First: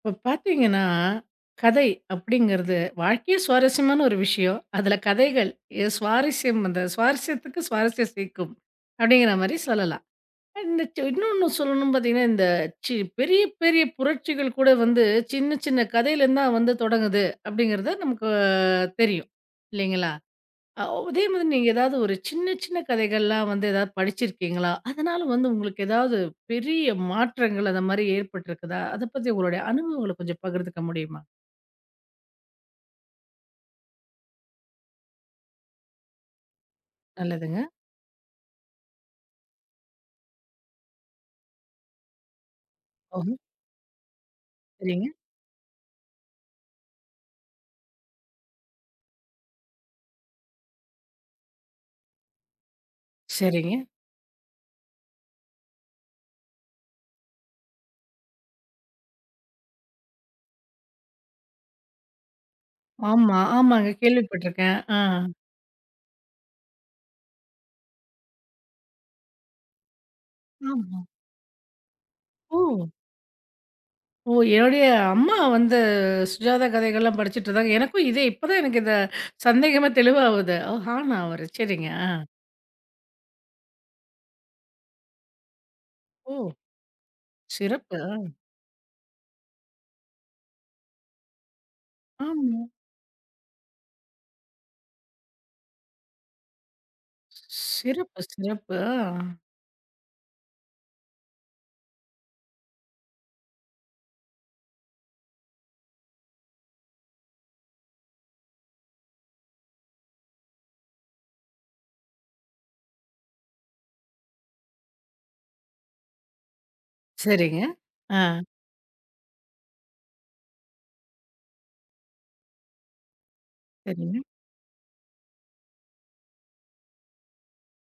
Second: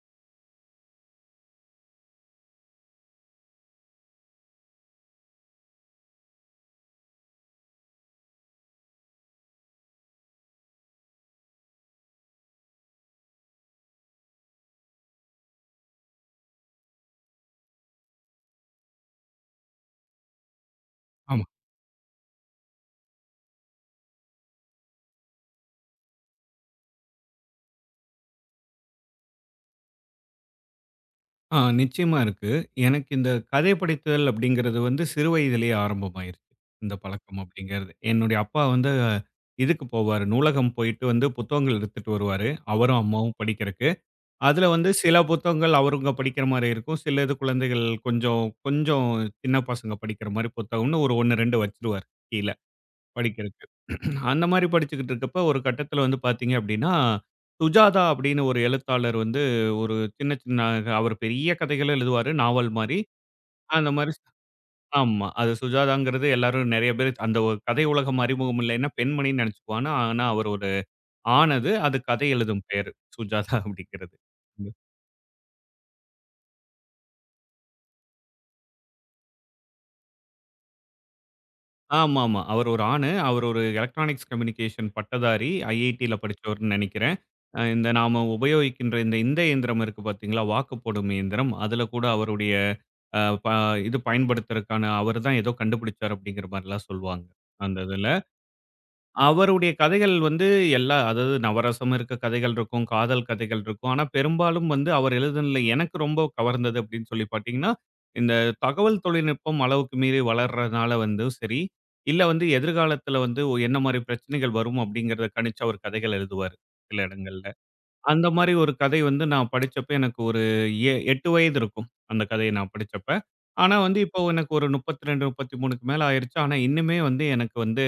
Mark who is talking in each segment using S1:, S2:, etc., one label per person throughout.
S1: இப்ப பார்த்தீங்கன்னா, கதை அப்படிங்கிறது வாழ்க்கையே சுவாரஸ்யமான ஒரு விஷயம். அதில கதைகள் சுவாரஸ்யம் அந்த சுவாரஸ்யத்துக்கு சுவாரஸ்யம் சேர்க்கும். அப்படிங்கிற மாரி சொல்லலாம். இந்த இன்னொன்னு சொல்லணும் பார்த்தீங்கன்னா, இந்த பெரிய, பெரிய புரட்சிகள் கூட வந்து சின்ன, சின்ன கதையிலேருந்து தான் வந்து தொடங்குது அப்படிங்கிறது நமக்கு தெரியும். இல்லைங்களா? அ அதே
S2: ஆமா.
S1: மாதிரி நீங்க ஏதாவது ஒரு சின்ன சின்ன கதைகள்லாம் வந்து ஏதாவது படிச்சிருக்கீங்களா? அதனால வந்து உங்களுக்கு ஏதாவது பெரிய மாற்றங்கள் அந்த மாரி ஏற்பட்டிருக்குதா? அத பத்தி உங்களுடைய அனுபவங்கள கொஞ்சம் பகிர்ந்துக்க முடியுமா?
S2: நிச்சயமா இருக்கு. எனக்கு இந்த கதை படித்தல் அப்படிங்கிறது வந்து சிறு வயதிலேயே ஆரம்பமாயிருச்சு. இந்த பழக்கம்
S1: நல்லதுங்க.
S2: அப்படிங்கிறது. என்னுடைய அப்பா வந்து இதுக்கு போவாரு. நூலகம் போயிட்டு வந்து புத்தகங்கள் எடுத்துட்டு வருவாரு. அவரும்,
S1: ஓ!
S2: அம்மாவும் படிக்கிறக்கு. அதுல வந்து
S1: சரிங்க,
S2: சில புத்தகங்கள் அவருங்க படிக்கிற மாரி இருக்கும். சில இது குழந்தைகள் கொஞ்சம் கொஞ்சம் சின்ன பசங்க படிக்கிற மாரி புத்தகம்னு ஒரு 1, 2 வச்சுருவாரு கீழ. படிக்கிறக்கு.
S1: சரிங்க.
S2: அந்த மாரி படிச்சுக்கிட்டு இருக்கப்ப, ஒரு கட்டத்தில வந்து பார்த்தீங்க அப்டின்னா, சுஜாதா அப்டின்னு ஒரு எழுத்தாளர் வந்து ஒரு சின்ன சின்ன அவர் பெரிய கதைகள எழுதுவாரு, நாவல் மாரி.
S1: ஆமா, ஆமாங்க.
S2: அந்த மாரி
S1: கேள்விப்பட்டிருக்கேன். ஆ.
S2: ஆமா. அது சுஜாதாங்கிறது எல்லாரும் நெறைய பேர் அந்த ஒரு கதை உலகம் அறிமுகம் இல்லைன்னா, பெண்மணின்னு நெனச்சுக்குவான். ஆனா, அவர் ஒரு
S1: ஆமா.
S2: ஆண் அது. அது கதை
S1: ஓ!
S2: எழுதும் பெயரு. சுஜாதா அப்டிங்கிறது.
S1: ஓ! என்னுடைய அம்மா வந்து சுஜாதா கதைகள்லாம் படிச்சுட்டு இருந்தாங்க. எனக்கும் இதே இப்ப தான் எனக்கு இந்த சந்தேகமே தெளிவாவுது. ஓ! ஹானா அவரு. சரிங்க. ஆ.
S2: ஆமாமா. அவரு ஒரு ஆணு. அவரு ஒரு எலக்ட்ரானிக்ஸ் கம்யூனிகேஷன் பட்டதாரி. ஐஐடில
S1: ஓ!
S2: படிச்சவர்ன்னு நெனைக்கிறேன். இந்த
S1: சிறப்பு.
S2: நாம
S1: ஆ.
S2: உபயோகிக்கின்ற இந்த இந்த இயந்திரம் இருக்கு பார்த்தீங்களா? வாக்கு போடும் இயந்திரம். அதுல கூட அவருடைய
S1: ஆமா.
S2: அ ப இது பயன்படுத்துறதுக்கான அவரு தான் ஏதோ கண்டுபிடிச்சார் அப்படிங்கிற மாரிலாம் சொல்வாங்க. அந்த இதுல.
S1: சிறப்பு, சிறப்பு. ஆ.
S2: அவருடைய கதைகள் வந்து எல்லா அதாவது நவரசம் இருக்க கதைகள் இருக்கும், காதல் கதைகள் இருக்கும். ஆனா, பெரும்பாலும் வந்து அவர் எழுதுனதுல எனக்கு ரொம்ப கவர்ந்தது அப்படின்னு சொல்லி பார்த்தீங்கன்னா, இந்த தகவல் தொழில்நுட்பம் அளவுக்கு மீறி வளர்றதுனால வந்து சரி, இல்ல வந்து எதிர்காலத்துல வந்து என்ன மாரி பிரச்சனைகள் வரும் அப்படிங்கிறத கணிச்சு அவர் கதைகள் எழுதுவாரு, சில இடங்கள்ல.
S1: சரிங்க. ஆ,
S2: அந்த மாரி ஒரு கதை வந்து நான் படிச்சப்ப எனக்கு ஒரு 8 வயது இருக்கும், அந்த கதைய நான் படிச்சப்ப. ஆனா, வந்து
S1: சரிங்க,
S2: இப்போ எனக்கு ஒரு 32, 33க்கு மேல ஆயிருச்சு. ஆனா, இன்னுமே வந்து எனக்கு வந்து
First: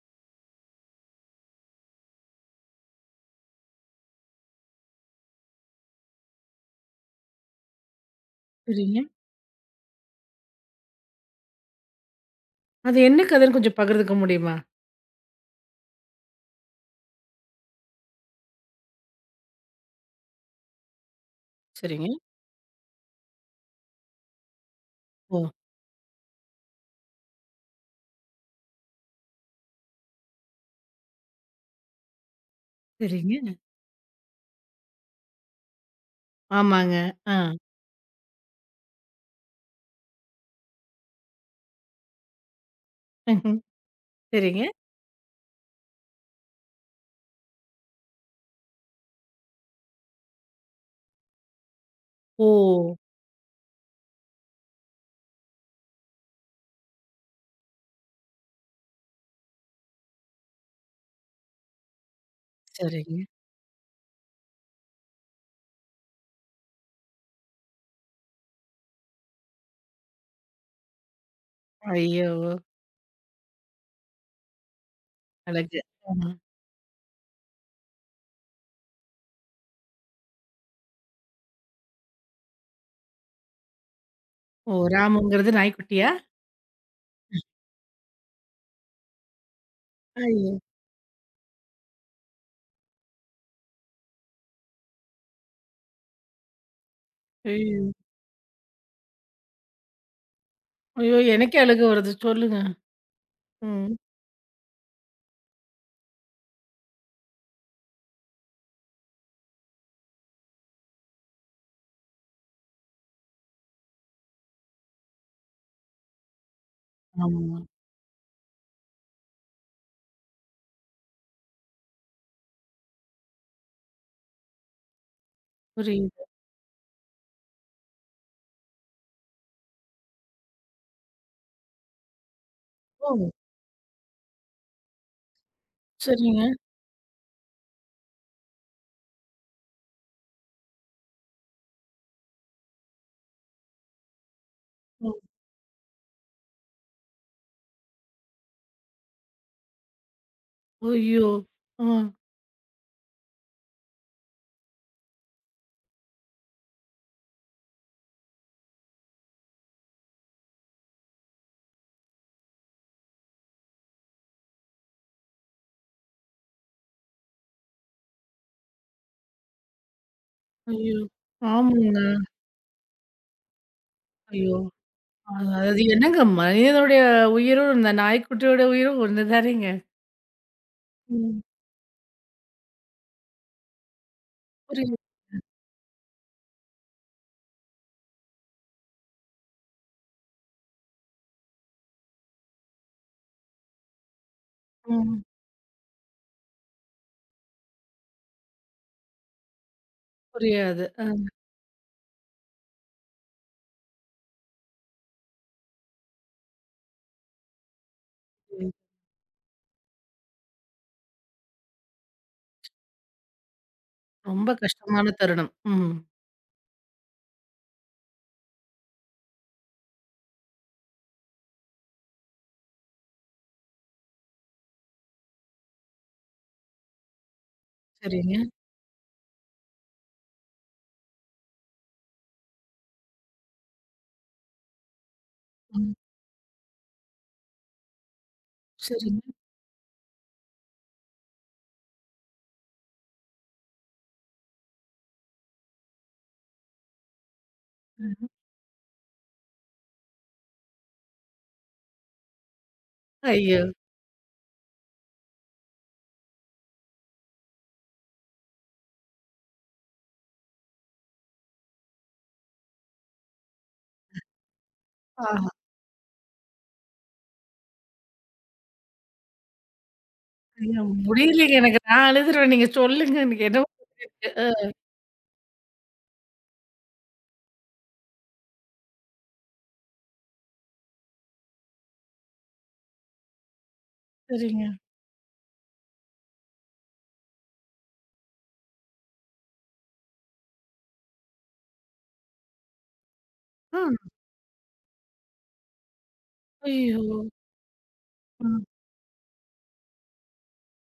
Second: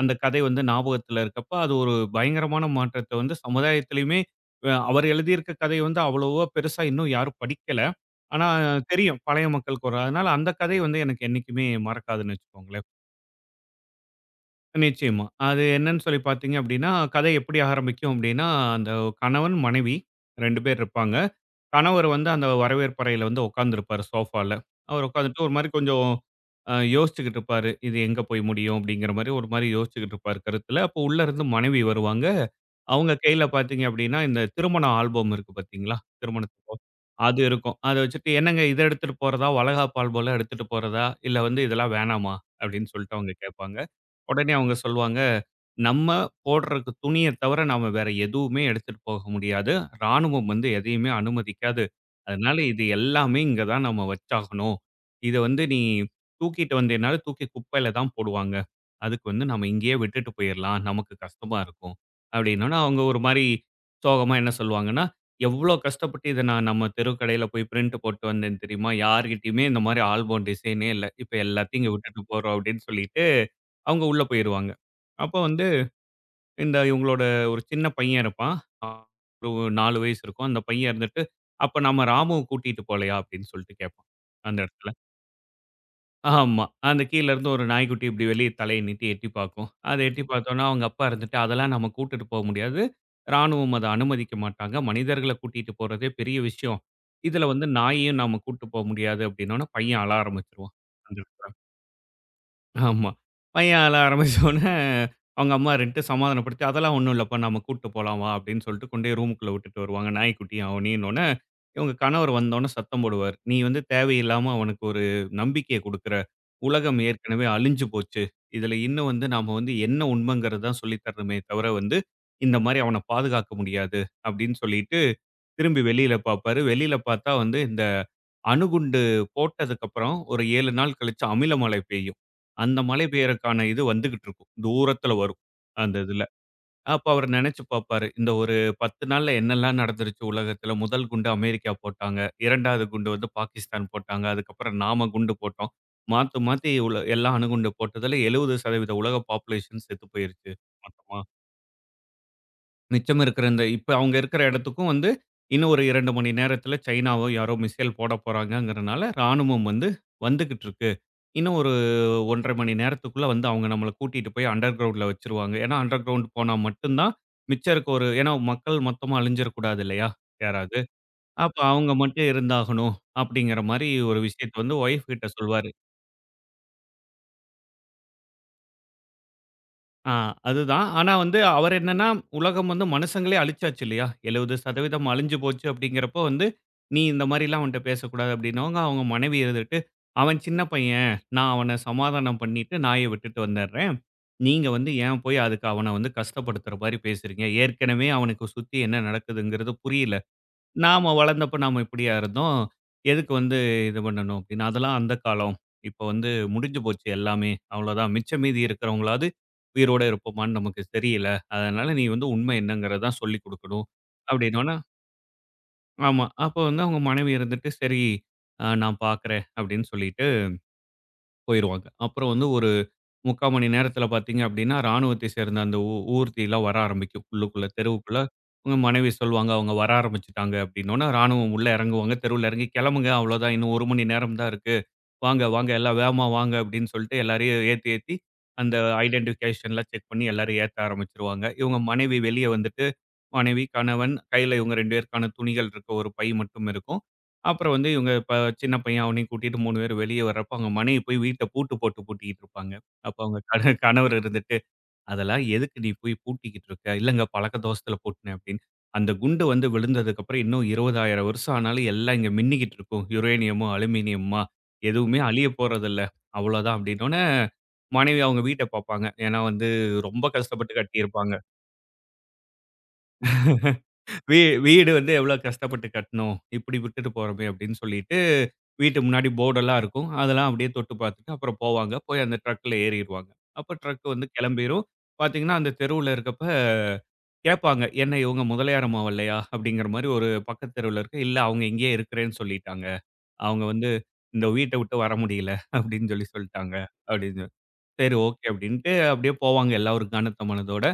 S2: அந்த கதை வந்து ஞாபகத்துல இருக்கப்ப, அது ஒரு பயங்கரமான மாற்றத்த வந்து சமுதாயத்திலயுமே அவர் எழுதியிருக்க கதை வந்து அவ்வளவா பெருசா இன்னும் யாரும் படிக்கல. ஆனா
S1: சரிங்க.
S2: தெரியும் பழைய மக்களுக்கு ஒரு அதனால அந்த கதை வந்து எனக்கு என்னைக்குமே மறக்காதுன்னு வச்சுக்கோங்களேன்.
S1: அது என்ன கதைன்னு கொஞ்சம் பகிர்ந்துக்க முடியுமா?
S2: நிச்சயமா. அது என்னன்னு சொல்லி பார்த்தீங்க அப்படின்னா, கதை எப்படி ஆரம்பிக்கும் அப்படின்னா, அந்த கணவன், மனைவி 2 பேர் இருப்பாங்க. கணவர்
S1: சரிங்க.
S2: வந்து அந்த வரவேற்பறையில வந்து உட்காந்துருப்பாரு சோஃபால. அவர்
S1: ஓ!
S2: உட்காந்துட்டு ஒரு மாரி கொஞ்சம் யோசிச்சுக்கிட்டு இருப்பாரு. இது எங்க போய் முடியும்? அப்படிங்கிற மாரி ஒரு மாரி யோசிச்சுக்கிட்டு இருப்பாரு கருத்துல. அப்போ உள்ள இருந்து மனைவி வருவாங்க. அவங்க கையில
S1: சரிங்க.
S2: பார்த்தீங்க அப்படின்னா, இந்த திருமண ஆல்பம் இருக்கு பார்த்தீங்களா? திருமணத்துக்கு.
S1: ஆமாங்க. ஆ.
S2: அது இருக்கும். அத வச்சுட்டு, "என்னங்க இத எடுத்துட்டு போறதா? வளகாப்பு ஆல்பம்லாம் எடுத்துட்டு போறதா? இல்ல வந்து இதெல்லாம் வேணாமா?" அப்படின்னு சொல்லிட்டு அவங்க
S1: ம்ஹ்ம்.
S2: கேட்பாங்க. உடனே
S1: சரிங்க.
S2: அவங்க சொல்லுவாங்க, "நம்ம போடுறக்கு துணிய தவிர நாம வேற எதுவுமே எடுத்துட்டு போக முடியாது. ராணுவம் வந்து எதையுமே அனுமதிக்காது.
S1: ஓ!
S2: அதனால இது எல்லாமே இங்க தான் நம்ம வச்சாகணும். இத வந்து நீ தூக்கிட்டு வந்தேன்னாலும் தூக்கி குப்பையில தான் போடுவாங்க. அதுக்கு வந்து நம்ம இங்கேயே விட்டுட்டு போயிரலாம். நமக்கு கஷ்டமா இருக்கும்." அப்படின்னோன, அவங்க ஒரு
S1: சரிங்க.
S2: மாரி சோகமா என்ன சொல்லுவாங்கன்னா, "எவ்ளோ கஷ்டப்பட்டு இத நான் நம்ம தெரு கடையில போய் பிரிண்ட் போட்டு வந்தேன் தெரியுமா? யார்கிட்டயுமே இந்த மாரி ஆல்பம் டிசைனே இல்ல. இப்ப எல்லாத்தையும் இங்க விட்டுட்டு
S1: ஐயோ!
S2: போறோம்." அப்படின்னு சொல்லிட்டு அவங்க உள்ள போயிருவாங்க. அப்போ வந்து
S1: அழகு. ஆமா.
S2: இந்த இவங்களோட ஒரு சின்ன பையன் இருப்பான். அ ஒரு 4 வயசு இருக்கும். அந்த பையன் இருந்துட்டு, "அப்ப நம்ம ராமுவ கூட்டிட்டு போலயா?" அப்படின்னு சொல்லிட்டு கேட்பான் அந்த
S1: ஓ!
S2: இடத்துல.
S1: ராமுங்கிறது நாய்க்குட்டியா?
S2: ஆமா. அந்த கீழருந்து ஒரு நாய்க்குட்டி இப்படி வெளிய தலைய நீட்டி எட்டி பார்க்கும். அத எட்டி
S1: ஐயோ!
S2: பார்த்தோம்ன்னா, அவங்க அப்பா இருந்துட்டு, "அதெல்லாம் நம்ம கூட்டிட்டு போ முடியாது. ராணுவம் அத அனுமதிக்க மாட்டாங்க. மனிதர்கள கூட்டிட்டு போறதே பெரிய விஷயம். இதுல வந்து
S1: ஐயோ!
S2: நாயையும் நாம கூட்டு போ முடியாது" அப்படின்னோன பையன் அழ ஆரம்பிச்சுருவான்.
S1: ஐயோ!
S2: அந்த
S1: எனக்கே அழுக வருது. சொல்லுங்க.
S2: ஆமா. பையன் அழ
S1: ம்.
S2: ஆரம்பிச்சோனே, அவங்க அம்மா 2 சமாதானப்படுத்தி, "அதெல்லாம் ஒண்ணும் இல்லப்பா, நம்ம கூட்டு போலாம் வா" அப்படின்னு சொல்லிட்டு கொண்டு போய் ரூமுக்குள்ள விட்டுட்டு வருவாங்க, நாய்க்குட்டியும் அவனையுன்னோனே, இவங்க கணவர் வந்தோனே சத்தம் போடுவார். "நீ வந்து தேவையில்லாம அவனுக்கு ஒரு நம்பிக்கைய குடுக்குற. உலகம் ஏற்கனவே
S1: ஆமா.
S2: அழிஞ்சு போச்சு. இதுல இன்னும் வந்து நாம வந்து என்ன உண்மைங்கிறது தான் சொல்லி தரணுமே தவிர வந்து, இந்த மாரி அவன பாதுகாக்க முடியாது" அப்படின்னு சொல்லிட்டு திரும்பி வெளியில
S1: புரியுது.
S2: பாப்பாரு. வெளியில பாத்தா வந்து இந்த அணுகுண்டு போட்டதுக்கப்புறம் ஒரு 7 நாள் கழிச்சு அமில மழை பெய்யும். அந்த மழை
S1: ஓ!
S2: பெய்யறக்கான இது வந்துகிட்டு இருக்கும். தூரத்துல வரும். அந்த இதுல.
S1: சரிங்க.
S2: அப்ப அவரு நெனச்சு பாப்பாரு. இந்த ஒரு 10 நாள்ல என்னெல்லாம் நடந்துருச்சு உலகத்துல. முதல் குண்டு அமெரிக்கா போட்டாங்க. 2வது குண்டு வந்து பாகிஸ்தான் போட்டாங்க. அதுக்கப்புறம் நாம
S1: ம்.
S2: குண்டு போட்டோம். மாத்தி மாத்தி உள்ள எல்லா அணுகுண்டு போட்டதுல 70% உலக பாப்புலேஷன் செத்து போயிருச்சு மொத்தமா.
S1: ஐயோ! ஆ.
S2: மிச்சம் இருக்கிற இந்த இப்ப அவங்க இருக்கிற இடத்துக்கும் வந்து, இன்னும் ஒரு 2 மணி நேரத்தில சைனாவோ யாரோ மிசைல் போட போறாங்கங்கிறனால, ராணுவம் வந்து வந்துகிட்டு இருக்கு. இன்னும் ஒரு 1½ மணி நேரத்துக்குள்ள வந்து அவங்க நம்மள கூட்டிட்டு போய் அண்டர் கிரவுண்ட்ல வச்சுருவாங்க. ஏன்னா, அண்டர் கிரவுண்ட் போனா மட்டும் தான் மிச்சம் இருக்க ஒரு ஏன்னா மக்கள் மொத்தமா அழிஞ்சிறக்கூடாது இல்லையா? யாராவது.
S1: ஐயோ!
S2: அப்ப அவங்க
S1: ஆமாங்க.
S2: மட்டும் இருந்தாகணும் அப்படிங்கிற மாரி ஒரு விஷயத்த
S1: ஐயோ!
S2: வந்து ஒய்ஃப் கிட்ட
S1: அது
S2: சொல்வாரு.
S1: அது என்னங்க மனிதனுடைய உயிரும், இந்த நாய்க்குட்டியோட உயிரும் ஒண்ணு தானேங்க.
S2: ஆ அதுதான். ஆனா வந்து
S1: ம்.
S2: அவர் என்னன்னா, உலகம் வந்து மனுஷங்களே அழிச்சாச்சு இல்லையா?
S1: புரியுது.
S2: 70% அழிஞ்சு போச்சு அப்படிங்கிறப்போ வந்து, "நீ இந்த மாரிலாம் அவன்ட்ட பேசக்கூடாது" அப்படின்னவங்க, அவங்க மனைவி இருந்துட்டு, "அவன் சின்ன பையன். நான் அவன சமாதானம் பண்ணிட்டு நாய விட்டுட்டு வந்துடுறேன். நீங்க வந்து ஏன்
S1: ம்.
S2: போய் அதுக்கு அவன வந்து கஷ்டப்படுத்துற மாரி பேசுறீங்க? ஏற்கனவே அவனுக்கு சுத்தி என்ன நடக்குதுங்கிறது புரியல.
S1: புரியாது.
S2: நாம வளர்ந்தப்ப நாம இப்படியா இருந்தோம். எதுக்கு வந்து இது பண்ணணும் அப்படின்னு. அதெல்லாம் அந்த காலம். இப்போ வந்து முடிஞ்சு போச்சு எல்லாமே. அவ்வளோதான். மிச்ச மீதி இருக்கிறவங்களாவது உயிரோட இருப்போமான்னு நமக்கு தெரியல. அதனால நீ வந்து உண்மை என்னங்கிறத தான் சொல்லிக் குடுக்கணும்.
S1: ரொம்ப
S2: அப்படின்னோன
S1: கஷ்டமான தருணம். ம்.
S2: ஆமா. அப்போ வந்து அவங்க மனைவி இருந்துட்டு, சரி நான் பார்க்குறேன் அப்படின்னு சொல்லிட்டு போயிருவாங்க. அப்புறம் வந்து ஒரு முக்கால் மணி நேரத்தில பார்த்தீங்க அப்படின்னா, ராணுவத்தை சேர்ந்த அந்த ஊர்திலாம் வர ஆரம்பிக்கும். உள்ளுக்குள்ள தெருவுக்குள்ள
S1: சரிங்க.
S2: உங்க மனைவி சொல்லுவாங்க, அவங்க வர ஆரம்பிச்சுட்டாங்க அப்படின்னோன, ராணுவம் உள்ள இறங்குவாங்க. தெருவுல இறங்கி கிளம்புங்க அவ்வளோதான். இன்னும் 1 மணி நேரம் தான் இருக்கு. "வாங்க, வாங்க
S1: ம்.
S2: எல்லாம் வேகமா வாங்க" அப்படின்னு சொல்லிட்டு எல்லாரையும் ஏத்தி, ஏத்தி அந்த
S1: சரிங்க.
S2: ஐடென்டிஃபிகேஷன்லாம் செக் பண்ணி எல்லாரும் ஏத்த ஆரம்பிச்சுருவாங்க. இவங்க மனைவி வெளிய வந்துட்டு, மனைவி, கணவன் கையில இவங்க 2 பேருக்கான துணிகள் இருக்க ஒரு பை மட்டும் இருக்கும். அப்புறம் வந்து இவங்க
S1: ம்.
S2: சின்ன பையன் அவனையும் கூட்டிட்டு 3 பேரும் வெளிய வர்றப்ப, அவங்க மனைவி போய் வீட்ட பூட்டு போட்டு பூட்டிக்கிட்டு இருப்பாங்க. அப்ப அவங்க
S1: ஐயோ!
S2: கணவர் இருந்துட்டு அதெல்லாம் எதுக்கு நீ போய் பூட்டிக்கிட்டு இருக்க? இல்லங்க பழக்க தோஷத்துல பூட்டினேன் அப்படின்னு. அந்த குண்டு வந்து விழுந்ததுக்கு அப்புறம் இன்னும் 20,000 வருஷம் ஆனாலும் எல்லாம் இங்க மின்னிக்கிட்டு இருக்கும். யுரேனியமும், அலுமினியமா எதுவுமே
S1: ஆஹா!
S2: அழியப் போறதில்ல. அவ்வளோதான் அப்படின்னோனே, மனைவி அவங்க வீட்ட பார்ப்பாங்க. ஏன்னா வந்து ரொம்ப கஷ்டப்பட்டு
S1: ஐயோ!
S2: கட்டியிருப்பாங்க.
S1: முடியலைங்க எனக்கு. நான் அழுதுருவேன். நீங்க சொல்லுங்க. எனக்கு என்னவோ புரியுது.
S2: வீ வீடு வந்து எவ்வளோ கஷ்டப்பட்டு கட்டணும்? இப்படி விட்டுட்டு போறோமே அப்படின்னு சொல்லிட்டு, வீட்டு முன்னாடி போர்டெல்லாம் இருக்கும். அதெல்லாம் அப்படியே தொட்டு பார்த்துட்டு அப்புறம் போவாங்க. போய் அந்த ட்ரக்ல ஏறிருவாங்க. அப்ப ட்ரக் வந்து
S1: சரிங்க.
S2: கிளம்பிரும். பார்த்தீங்கன்னா, அந்த தெருவுல இருக்கப்ப கேட்பாங்க. என்ன இவங்க முதலியாரம்மா வரலையா? அப்படிங்கிற மாரி ஒரு பக்கத்து தெருவுல இருக்கு. இல்ல அவங்க இங்கேயே இருக்கிறேன்னு சொல்லிட்டாங்க. அவங்க
S1: ஆ.
S2: வந்து இந்த வீட்ட விட்டு வர முடியல அப்படின்னு சொல்லி சொல்ட்டாங்க.
S1: ஐயோ!
S2: அப்படின்னு சரி, ஓகே.
S1: ம்.
S2: அப்டின்ட்டு அப்டியே போவாங்க எல்லாம் ஒரு கனத்த மனதோட.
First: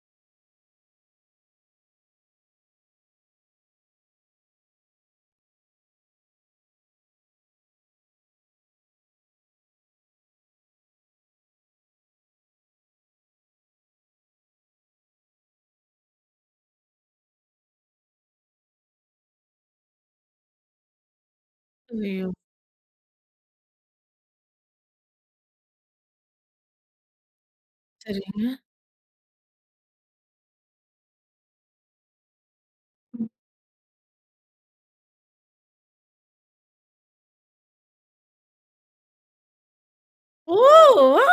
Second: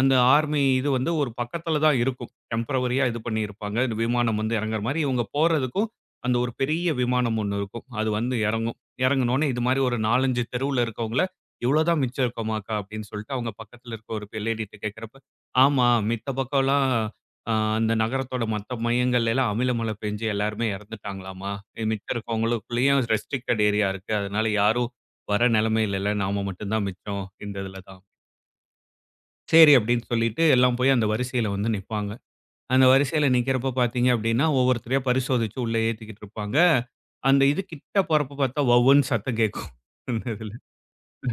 S2: அந்த ஆர்மி இது வந்து ஒரு பக்கத்துல தான் இருக்கும். டெம்பரவரியா இது பண்ணியிருப்பாங்க. இந்த விமானம் வந்து இறங்குற மாரி இவங்க போறதுக்கும், அந்த ஒரு பெரிய விமானம் ஒண்ணு இருக்கும். அது வந்து இறங்கும். இறங்குனோனே இது மாரி ஒரு 4, 5 தெருவுல இருக்கவங்கள, "இவ்ளோ தான் மிச்சம் இருக்கோமாக்கா?" அப்டின்னு சொல்லிட்டு அவங்க பக்கத்துல இருக்க ஒரு லேடிட்ட கேட்கிறப்ப, "ஆமா, மித்த பக்கம்லாம் அ அந்த நகரத்தோட மத்த மையங்கள்ல எல்லாம் அமில மழை பெஞ்சு எல்லாருமே இறந்துட்டாங்களாம்மா. மிச்சம்
S1: ஐயோ!
S2: இருக்கவங்களுக்குள்ளயும் ரெஸ்ட்ரிக்டட் ஏரியா இருக்கு. அதனால யாரும் வர நிலைமையிலல்ல. நாம மட்டும் தான் மிச்சம் இந்த இதில தான்.
S1: சரிங்க.
S2: சரி அப்படின்னு சொல்லிட்டு எல்லாம் போய் அந்த வரிசையில வந்து நிப்பாங்க. அந்த வரிசையில நிக்கிறப்ப பார்த்தீங்க அப்படின்னா, ஒவ்வொருத்தரையா பரிசோதிச்சு உள்ள ஏத்திக்கிட்டு இருப்பாங்க. அந்த இது கிட்ட போறப்ப பார்த்தா, வவ்வுன்னு சத்தம் கேட்கும். அந்த இதுல.
S1: ஓ! ஆ!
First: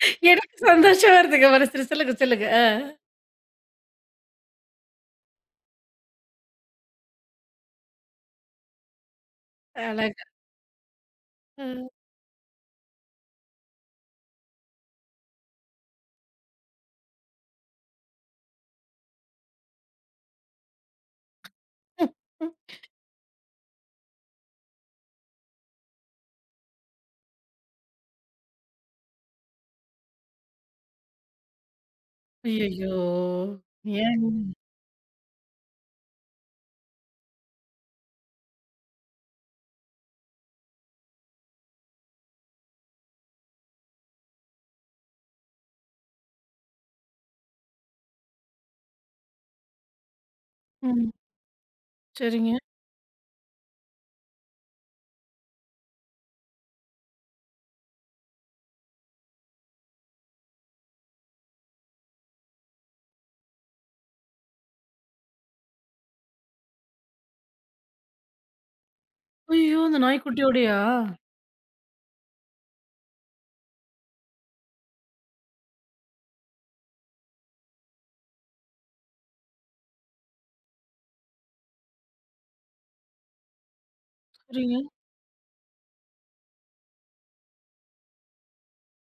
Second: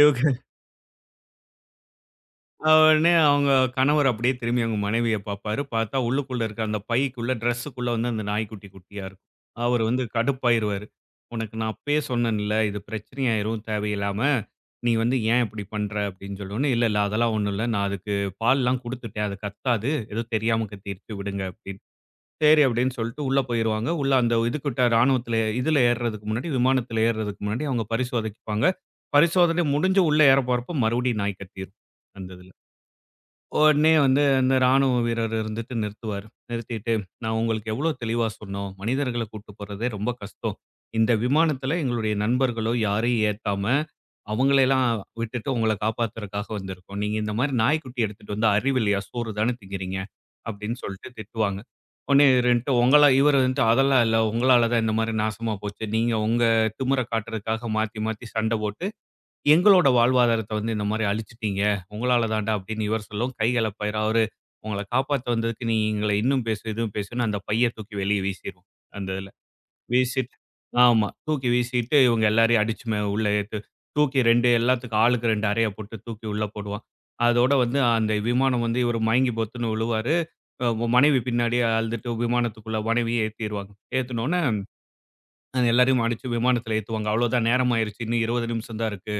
S2: இவங்க
S1: எனக்கு சந்தோஷம் வருதுங்க மனசுல. சொல்லுங்க, சொல்லுங்க. அ.
S2: உடனே அவங்க கணவர் அப்படியே திரும்பி அவங்க மனைவிய பார்ப்பாரு. பார்த்தா உள்ளுக்குள்ள இருக்க அந்த பைக்குள்ள, ட்ரெஸ்ஸுக்குள்ள வந்து அந்த நாய்க்குட்டி குட்டியா இருக்கும். அவரு வந்து
S1: அழகா.
S2: கடுப்பாயிருவாரு. "உனக்கு
S1: அ.
S2: நான் அப்பயே சொன்னேன்ல, இது பிரச்சனையாயிரும் தேவையில்லாம. நீ வந்து ஏன் இப்படி பண்ற?" அப்படின்னு சொல்லவுடனே, "இல்ல, இல்ல அதெல்லாம் ஒண்ணும் இல்ல. நான் அதுக்கு பால்லாம் குடுத்துட்டேன். அது கத்தாது. ஏதோ தெரியாம கத்திருச்சு. விடுங்க." அப்படின்னு.
S1: ம். ம்.
S2: சரி அப்படின்னு சொல்லிட்டு உள்ள போயிருவாங்க. உள்ள அந்த இதுக்கிட்ட ராணுவத்தில இதுல ஏறுறதுக்கு முன்னாடி, விமானத்தில ஏறுறதுக்கு முன்னாடி அவங்க பரிசோதிப்பாங்க. பரிசோதனை முடிஞ்சு உள்ள ஏற போறப்ப மறுபடியும் நாய் கத்திரும். அந்த இதுல.
S1: ஐயய்யோ!
S2: உடனே வந்து
S1: ஏன்?
S2: அந்த ராணுவ வீரர் இருந்துட்டு நிறுத்துவாரு. நிறுத்திட்டு, "நான் உங்களுக்கு எவ்வளோ தெளிவா சொன்னோம். மனிதர்கள கூட்டு போறதே ரொம்ப கஷ்டம். இந்த விமானத்தில எங்களுடைய நண்பர்களோ யாரையும் ஏத்தாம, அவங்களையெல்லாம் விட்டுட்டு உங்கள காப்பாத்துறக்காக வந்திருக்கோம். நீங்க இந்த மாரி நாய்க்குட்டி எடுத்துட்டு வந்தா அறிவில்லையா? சோறு தானே திங்கிறீங்க." அப்படின்னு சொல்லிட்டு
S1: ம்.
S2: திட்டுவாங்க. உடனே
S1: சரிங்க.
S2: இவருன்ட்டு உங்கள இவர் வந்துட்டு, "அதெல்லாம் இல்ல. உங்களால தான் இந்த மாரி நாசமா போச்சு. நீங்க உங்க திமிர காட்டுறதுக்காக மாத்தி மாத்தி சண்டை போட்டு எங்களோட வாழ்வாதாரத்த வந்து இந்த மாரி அழிச்சுட்டீங்க. உங்களால தான்டா அப்படின்னு இவர் சொல்லவும், கைகலப்பாயிரும். அவரு உங்கள காப்பாத்த வந்ததுக்கு நீ எங்கள இன்னும் பேசு, இதுவும் பேசுன்னு அந்த பைய தூக்கி வெளிய வீசிருவோம். அந்த இதுல.
S1: ஐயோ! அந்த
S2: வீசிட்டு
S1: நாய்க்குட்டியோடயா?
S2: ஆமா. தூக்கி வீசிட்டு இவங்க எல்லாரையும் அடிச்சு மே உள்ள ஏத்து தூக்கி 2 எல்லாத்துக்கும் ஆளுக்கு 2 அறையா போட்டு தூக்கி உள்ள போடுவான். அதோட வந்து அந்த விமானம் வந்து இவரு மயங்கி பொத்துன்னு விழுவாரு. அ மனைவி பின்னாடியே அழுதுட்டு விமானத்துக்குள்ள மனைவிய ஏத்திருவாங்க. ஏத்துனோன
S1: சரிங்க.
S2: எல்லாரையும் அடிச்சு விமானத்துல ஏத்துவாங்க. அவ்வளோதான் நேரம் ஆயிருச்சு. இன்னும் 20 நிமிஷம் தான் இருக்கு.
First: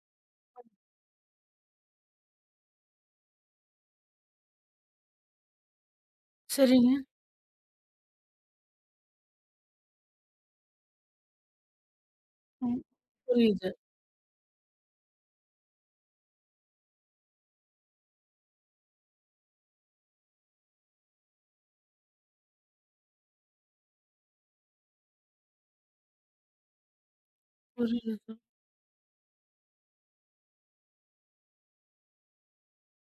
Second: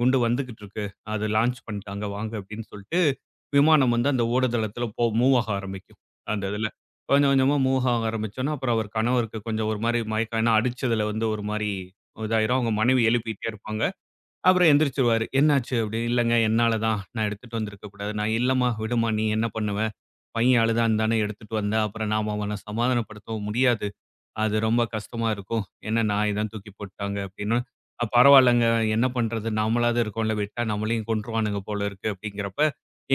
S2: குண்டு வந்துகிட்டுருக்கு. அது லான்ச் பண்ணிட்டாங்க வாங்க அப்படின்னு சொல்லிட்டு, விமானம் வந்து அந்த ஓடுதளத்தில போ மூவ் ஆக ஆரம்பிக்கும். அந்த இதில.
S1: சரிங்க.
S2: கொஞ்சம் கொஞ்சமா மூவ் ஆக ஆரம்பிச்சோனே, அப்புறம் அவர் கணவருக்கு கொஞ்சம் ஒரு மாரி மயக்கம் ஏன்னா அடிச்சதில வந்து ஒரு மாரி இதாயிரும். அவங்க
S1: ம்.
S2: மனைவி எழுப்பிட்டே
S1: புரியுது.
S2: இருப்பாங்க. அப்புறம் எந்திரிச்சுருவாரு. என்னாச்சு அப்படின்னு, இல்லங்க என்னால தான். நான் எடுத்துட்டு வந்திருக்க கூடாது. நான் இல்லம்மா விடும்மா நீ என்ன பண்ணுவ? பையன் அழுதான்னு தானே எடுத்துட்டு வந்த. அப்புறம் நாம அவன சமாதானப்படுத்தவும் முடியாது. அது ரொம்ப கஷ்டமா இருக்கும். என்ன நாய் தான் தூக்கி போட்டாங்க அப்படின்னு.
S1: புரியுது.
S2: பரவாயில்லங்க என்ன பண்றது? நாமளாவது இருக்கோம்ல, விட்டா நம்மளையும் கொன்றுவானுங்க போல இருக்கு அப்படிங்கிறப்ப,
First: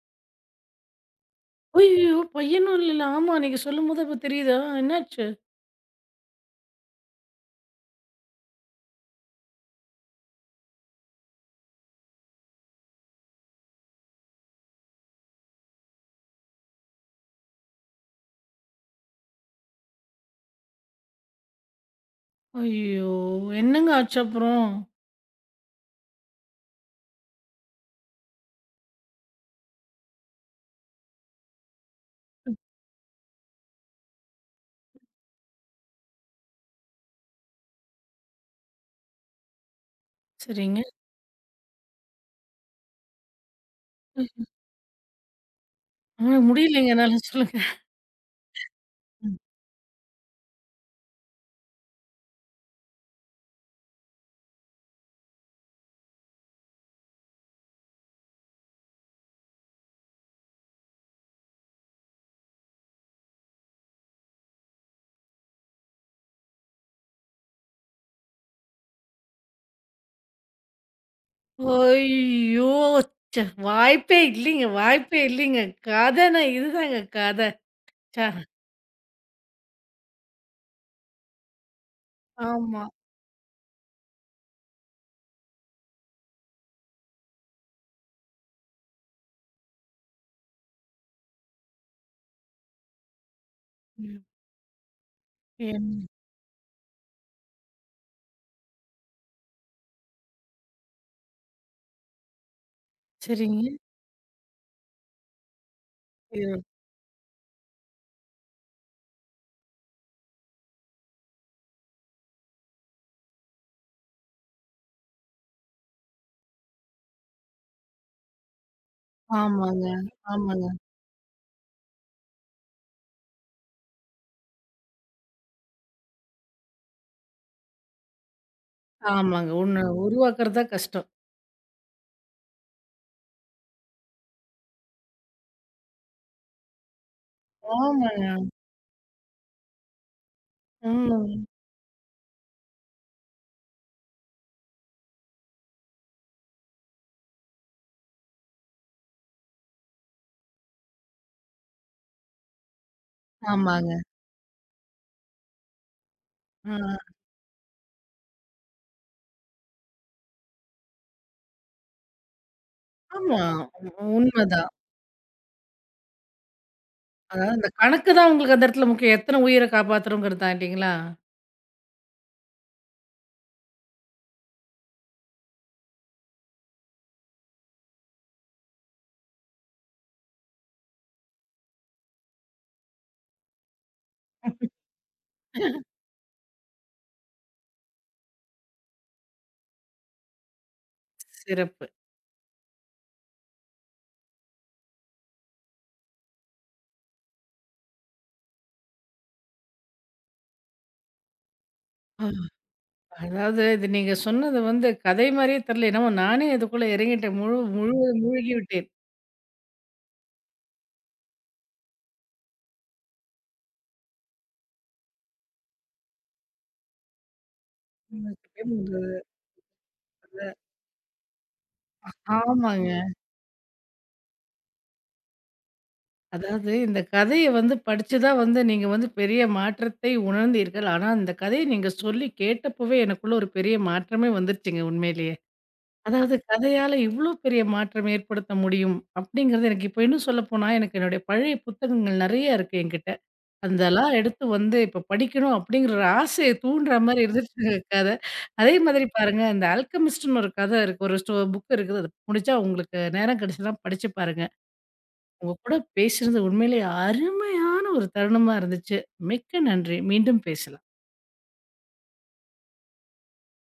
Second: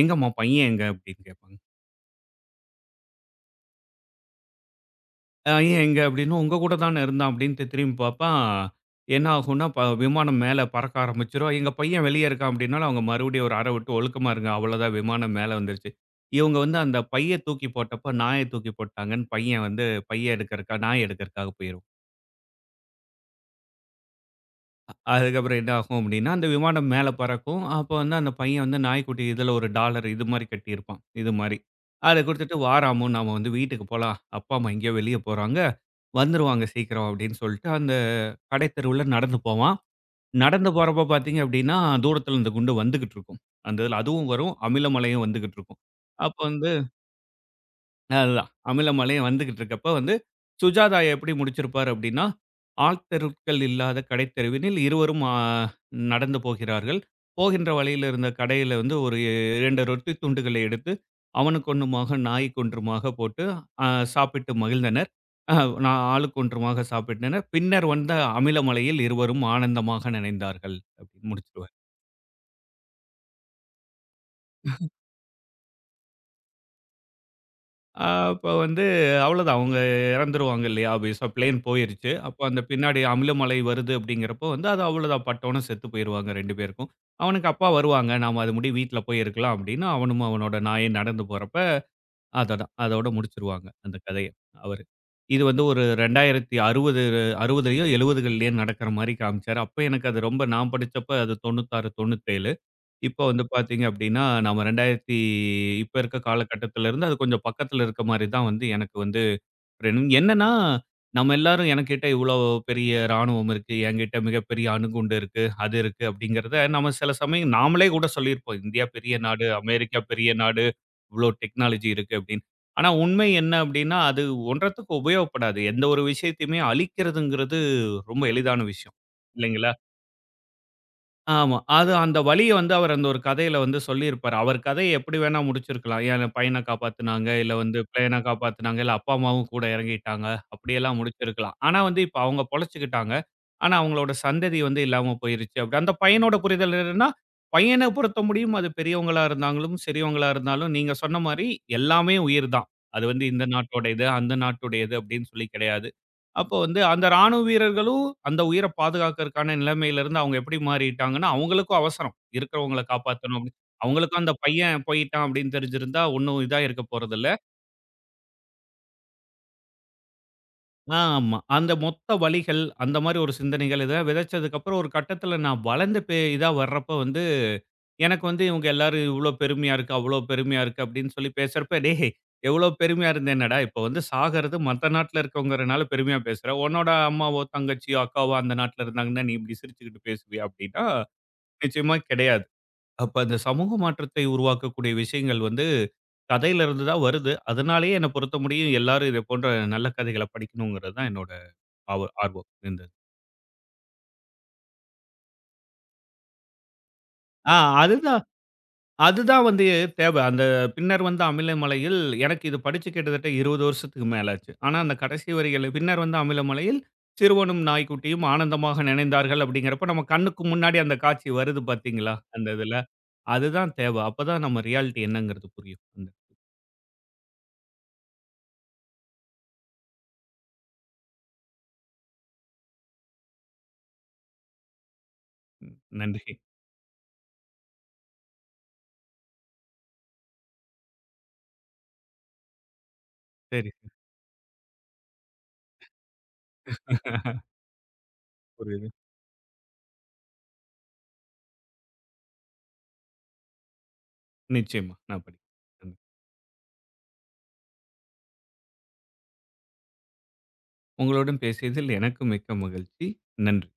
S2: எங்கம்மா பையன் எங்க? அப்படின்னு கேட்பாங்க.
S1: அய்யய்யோ! பையனும் இல்லல. ஆமா, நீங்க சொல்லும்போது அப்ப தெரியுதா? என்னாச்சு?
S2: பையன் எங்க? அப்படின்னும் உங்க கூட தானே இருந்தான் அப்படின்ட்டு திரும்பி பார்ப்பான். என்ன ஆகும்னா, விமானம் மேல பறக்க ஆரம்பிச்சுரும். எங்க பையன் வெளியே இருக்கான் அப்படின்னாலும் அவங்க மறுபடியும் ஒரு அறை விட்டு ஒழுக்கமா இருங்க. அவ்வளோதான் விமானம் மேல வந்துருச்சு. இவங்க வந்து அந்த பைய தூக்கி போட்டப்ப, நாய தூக்கி போட்டாங்கன்னு பையன் வந்து பைய எடுக்கறக்கா நாய் எடுக்கறக்காக போயிருவான்.
S1: ஐயய்யோ! என்னங்க ஆச்சு அப்புறம்?
S2: அதுக்கப்புறம் என்ன ஆகும் அப்படின்னா, அந்த விமானம் மேல பறக்கும். அப்ப வந்து அந்த பையன் வந்து நாய்க்குட்டி இதில ஒரு டாலர் இது மாரி கட்டியிருப்பான். இது மாரி. அத குடுத்துட்டு, "வா ராமு, நாம வந்து வீட்டுக்கு போலாம். அப்பா, அம்மா எங்கேயோ வெளிய போறாங்க. வந்துருவாங்க சீக்கிரம்." அப்படின்னு சொல்லிட்டு அந்த கடைத்தெருவுல நடந்து போவான். நடந்து
S1: சரிங்க.
S2: போறப்ப பார்த்தீங்க அப்படின்னா, தூரத்தில இந்த குண்டு வந்துகிட்டு இருக்கும். அந்த இதில அதுவும் வரும். அமிலமழையும் வந்துகிட்டு இருக்கும். அப்ப வந்து
S1: முடியலைங்க என்னால. சொல்லுங்க.
S2: அதுதான். அமிலமலையும்
S1: ம்.
S2: வந்துகிட்டுருக்கப்ப வந்து, சுஜாதா எப்படி முடிச்சிருப்பார் அப்படின்னா, ஆள்த்தெருக்கள் இல்லாத கடைத்தெருவினில் இருவரும் நடந்து போகிறார்கள். போகின்ற வழியில இருந்த கடையில வந்து ஒரு 2 ரொட்டி துண்டுகளை எடுத்து, அவனுக்கு ஒன்றுமாக, நாய்க்கு ஒன்றுமாக போட்டு அ சாப்பிட்டு மகிழ்ந்தனர். அ நான் ஆளுக்கு ஒன்றுமாக சாப்பிட்டனர். பின்னர் வந்த அமிலமலையில் இருவரும் ஆனந்தமாக நனைந்தார்கள். அப்படின்னு முடிச்சிருவார்.
S1: ஐயோ! ச்ச வாய்ப்பே இல்லைங்க, வாய்ப்பே இல்லைங்க. கதைனா இதுதாங்க கதை.
S2: அ
S1: ச்ச.
S2: அப்ப வந்து அவ்வளோதான். அவங்க இறந்துருவாங்க இல்லையா? ஆப்வியஸா பிளேன் போயிருச்சு. அப்போ அந்த
S1: ஆமா.
S2: பின்னாடி அமிலமலை வருது அப்படிங்கிறப்போ வந்து அது அவ்வளோதான் பட்டோன்னு செத்து போயிருவாங்க 2 பேருக்கும். அவனுக்கு அப்பா வருவாங்க. நாம அது முடிய வீட்ல போய் இருக்கலாம் அப்படின்னு அவனும் அவனோட நாயும் நடந்து போறப்ப அததான். அதோட முடிச்சிருவாங்க அந்த
S1: ம்.
S2: கதைய அவரு. இது வந்து ஒரு
S1: என்
S2: 2060 60லயோ 70கள்லயோ நடக்கிற மாரி காமிச்சாரு. அப்ப எனக்கு அது ரொம்ப நான் படிச்சப்ப அது 96, 97 இப்போ வந்து
S1: சரிங்க.
S2: பார்த்தீங்க அப்டின்னா, நம்ம 2000 இப்ப இருக்க
S1: ஐயோ!
S2: காலகட்டத்துல இருந்து அது கொஞ்சம் பக்கத்துல இருக்க மாரி தான் வந்து எனக்கு வந்து training. என்னன்னா, நம்ம எல்லாரும் எனக்கிட்ட இவ்ளோ பெரிய ராணுவம் இருக்கு, என்கிட்ட மிகப்பெரிய அணுகுண்டு இருக்கு, அது இருக்கு அப்டிங்கிறத நம்ம சில சமயம் நாமளே கூட சொல்லியிருப்போம். இந்தியா பெரிய நாடு,
S1: ஆமாங்க,
S2: அமெரிக்கா பெரிய நாடு,
S1: ஆமாங்க,
S2: இவ்ளோ டெக்னாலஜி இருக்கு அப்டின்னு. ஆனா உண்மை என்ன அப்டின்னா, அது ஒன்றத்துக்கு உபயோகப்படாது. எந்த ஒரு விஷயத்தையுமே அழிக்கிறதுங்கிறது ரொம்ப எளிதான விஷயம்.
S1: ஆமாங்க.
S2: இல்லைங்களா?
S1: ஒண்ணு உருவாக்குறது தான் கஷ்டம்.
S2: ஆமா. அது அந்த வலிய வந்து அவர் அந்த ஒரு கதையில வந்து சொல்லியிருப்பாரு. அவர் கதைய எப்படி வேணா முடிச்சிருக்கலாம். என் பையன காப்பாத்துனாங்க, இல்ல வந்து பிள்ளையன
S1: ஆமாங்க.
S2: காப்பாத்துனாங்க, இல்ல அப்பா, அம்மாவும் கூட இறங்கிட்டாங்க. அப்படியெல்லாம்
S1: ம்.
S2: முடிச்சிருக்கலாம். ஆனா வந்து இப்ப அவங்க பொழைச்சுக்கிட்டாங்க. ஆனா அவங்களோட சந்ததி வந்து இல்லாம போயிருச்சு. அப்படி அந்த பையனோட புரிதல் என்னன்னா, பையன பொறுத்த முடியும் அது பெரியவங்களா இருந்தாலும், சிறியவங்களா இருந்தாலும், நீங்க சொன்ன மாரி எல்லாமே உயிர் தான். அது வந்து இந்த நாட்டோட
S1: ஆமாங்க.
S2: இது, அந்த நாட்டுடையது அப்படின்னு சொல்லி கிடையாது. அப்போ வந்து அந்த
S1: ஆ.
S2: ராணுவ வீரர்களும் அந்த உயிர பாதுகாக்கறக்கான நிலைமையிலிருந்து அவங்க எப்படி மாறிட்டாங்கன்னா, அவங்களுக்கும் அவசரம். இருக்கிறவங்கள காப்பாத்தணும்
S1: ஆமா.
S2: அப்படின்னு. அவங்களுக்கும் அந்த
S1: உண்ம
S2: பையன் போயிட்டான் அப்படின்னு தெரிஞ்சிருந்தா, ஒண்ணும் இதா இருக்க போறதில்ல.
S1: அதாவது அந்த கணக்கு தான் உங்களுக்கு அந்த இடத்துல முக்கியம். எத்தனை உயிர காப்பாத்துறோங்கிறது தான் இல்லைங்களா?
S2: ஆமா. அந்த மொத்த வலிகள், அந்த மாரி ஒரு சிந்தனைகள் இத விதைச்சதுக்கப்புறம் ஒரு கட்டத்தில நான் வளர்ந்து இதா வர்றப்ப வந்து எனக்கு வந்து இவங்க எல்லாரும் இவ்வளோ பெருமையா இருக்கு, அவ்வளோ பெருமையா இருக்கு அப்படின்னு சொல்லி பேசுறப்ப, டேய் எவ்வளோ பெருமையா இருந்த என்னடா, இப்போ வந்து சாகறது மத்த நாட்டுல இருக்கவங்கிறனால பெருமையா பேசுற. உன்னோட அம்மாவோ, தங்கச்சியோ, அக்காவோ அந்த நாட்டுல இருந்தாங்கன்னா நீ இப்படி சிரிச்சுக்கிட்டு பேசுவியா அப்படின்னா,
S1: சிறப்பு.
S2: நிச்சயமா கிடையாது. அப்ப அந்த சமூக மாற்றத்தை உருவாக்கக்கூடிய விஷயங்கள் வந்து கதையில இருந்து தான் வருது. அதனாலேயே என்னை பொறுத்த முடியும் எல்லாரும் இதை போன்ற நல்ல கதைகளை படிக்கணுங்கிறது தான் என்னோட ஆவ
S1: ஆ.
S2: ஆர்வம் இருந்தது.
S1: அதாவது இது நீங்க சொன்னது வந்து கதை மாரியே தெரியல. என்னமோ நானே இதுக்குள்ள இறங்கிட்டேன்.
S2: ஆ
S1: முழு முழு
S2: அதுதான்.
S1: மூழ்கி விட்டேன்.
S2: அதுதான் வந்து தேவை. அந்த பின்னர் வந்த அமிலமலையில் எனக்கு இது படிச்சு கிட்டத்தட்ட 20 வருஷத்துக்கு மேல ஆச்சு. ஆனா, அந்த கடைசி வரிகள் பின்னர் வந்த அமிலமலையில் சிறுவனும், நாய்க்குட்டியும் ஆனந்தமாக நினைந்தார்கள் அப்படிங்கிறப்ப, நம்ம கண்ணுக்கு முன்னாடி அந்த காட்சி வருது பார்த்தீங்களா? அந்த இதுல.
S1: ஆமாங்க.
S2: அதுதான் தேவை. அப்பதான் நம்ம ரியாலிட்டி என்னங்கிறது புரியும். ம்.
S1: அதாவது இந்த கதைய வந்து படிச்சு தான் வந்து நீங்க வந்து பெரிய மாற்றத்தை உணர்ந்தீர்கள். ஆனா, இந்த கதைய நீங்க சொல்லி கேட்டப்பவே எனக்குள்ள ஒரு பெரிய மாற்றமே வந்துருச்சுங்க உண்மையிலேயே.
S2: நன்றி.
S1: அதாவது கதையால இவ்ளோ பெரிய மாற்றம் ஏற்படுத்த முடியும் அப்படிங்கிறது எனக்கு இப்போ இன்னும் சொல்லப்போனா, எனக்கு என்னுடைய பழைய புத்தகங்கள் நெறைய இருக்கு என்கிட்ட.
S2: சரி.
S1: அதெல்லாம் எடுத்து வந்து இப்ப படிக்கணும் அப்படிங்கிற ஒரு ஆசைய தூண்டுற மாரி இருந்துச்சுங்க கத. அதே
S2: புரியுது.
S1: மாதிரி பாருங்க இந்த அல்கெமிஸ்ட்ன்னு ஒரு கத இருக்கு. ஒரு ஸ்டோ புக் இருக்குது. அது முடிச்சா உங்களுக்கு நேரம் கிடைச்சதுனா படிச்சு பாருங்க.
S2: நிச்சயமா. நான்
S1: உங்க கூட
S2: படிக்கிறேன்.
S1: பேசுனது உண்மையிலேயே அருமையான ஒரு தருணமா இருந்துச்சு. மிக்க நன்றி. மீண்டும் பேசலாம்.
S2: உங்களுடன் பேசியதில் எனக்கு மிக்க மகிழ்ச்சி. நன்றி.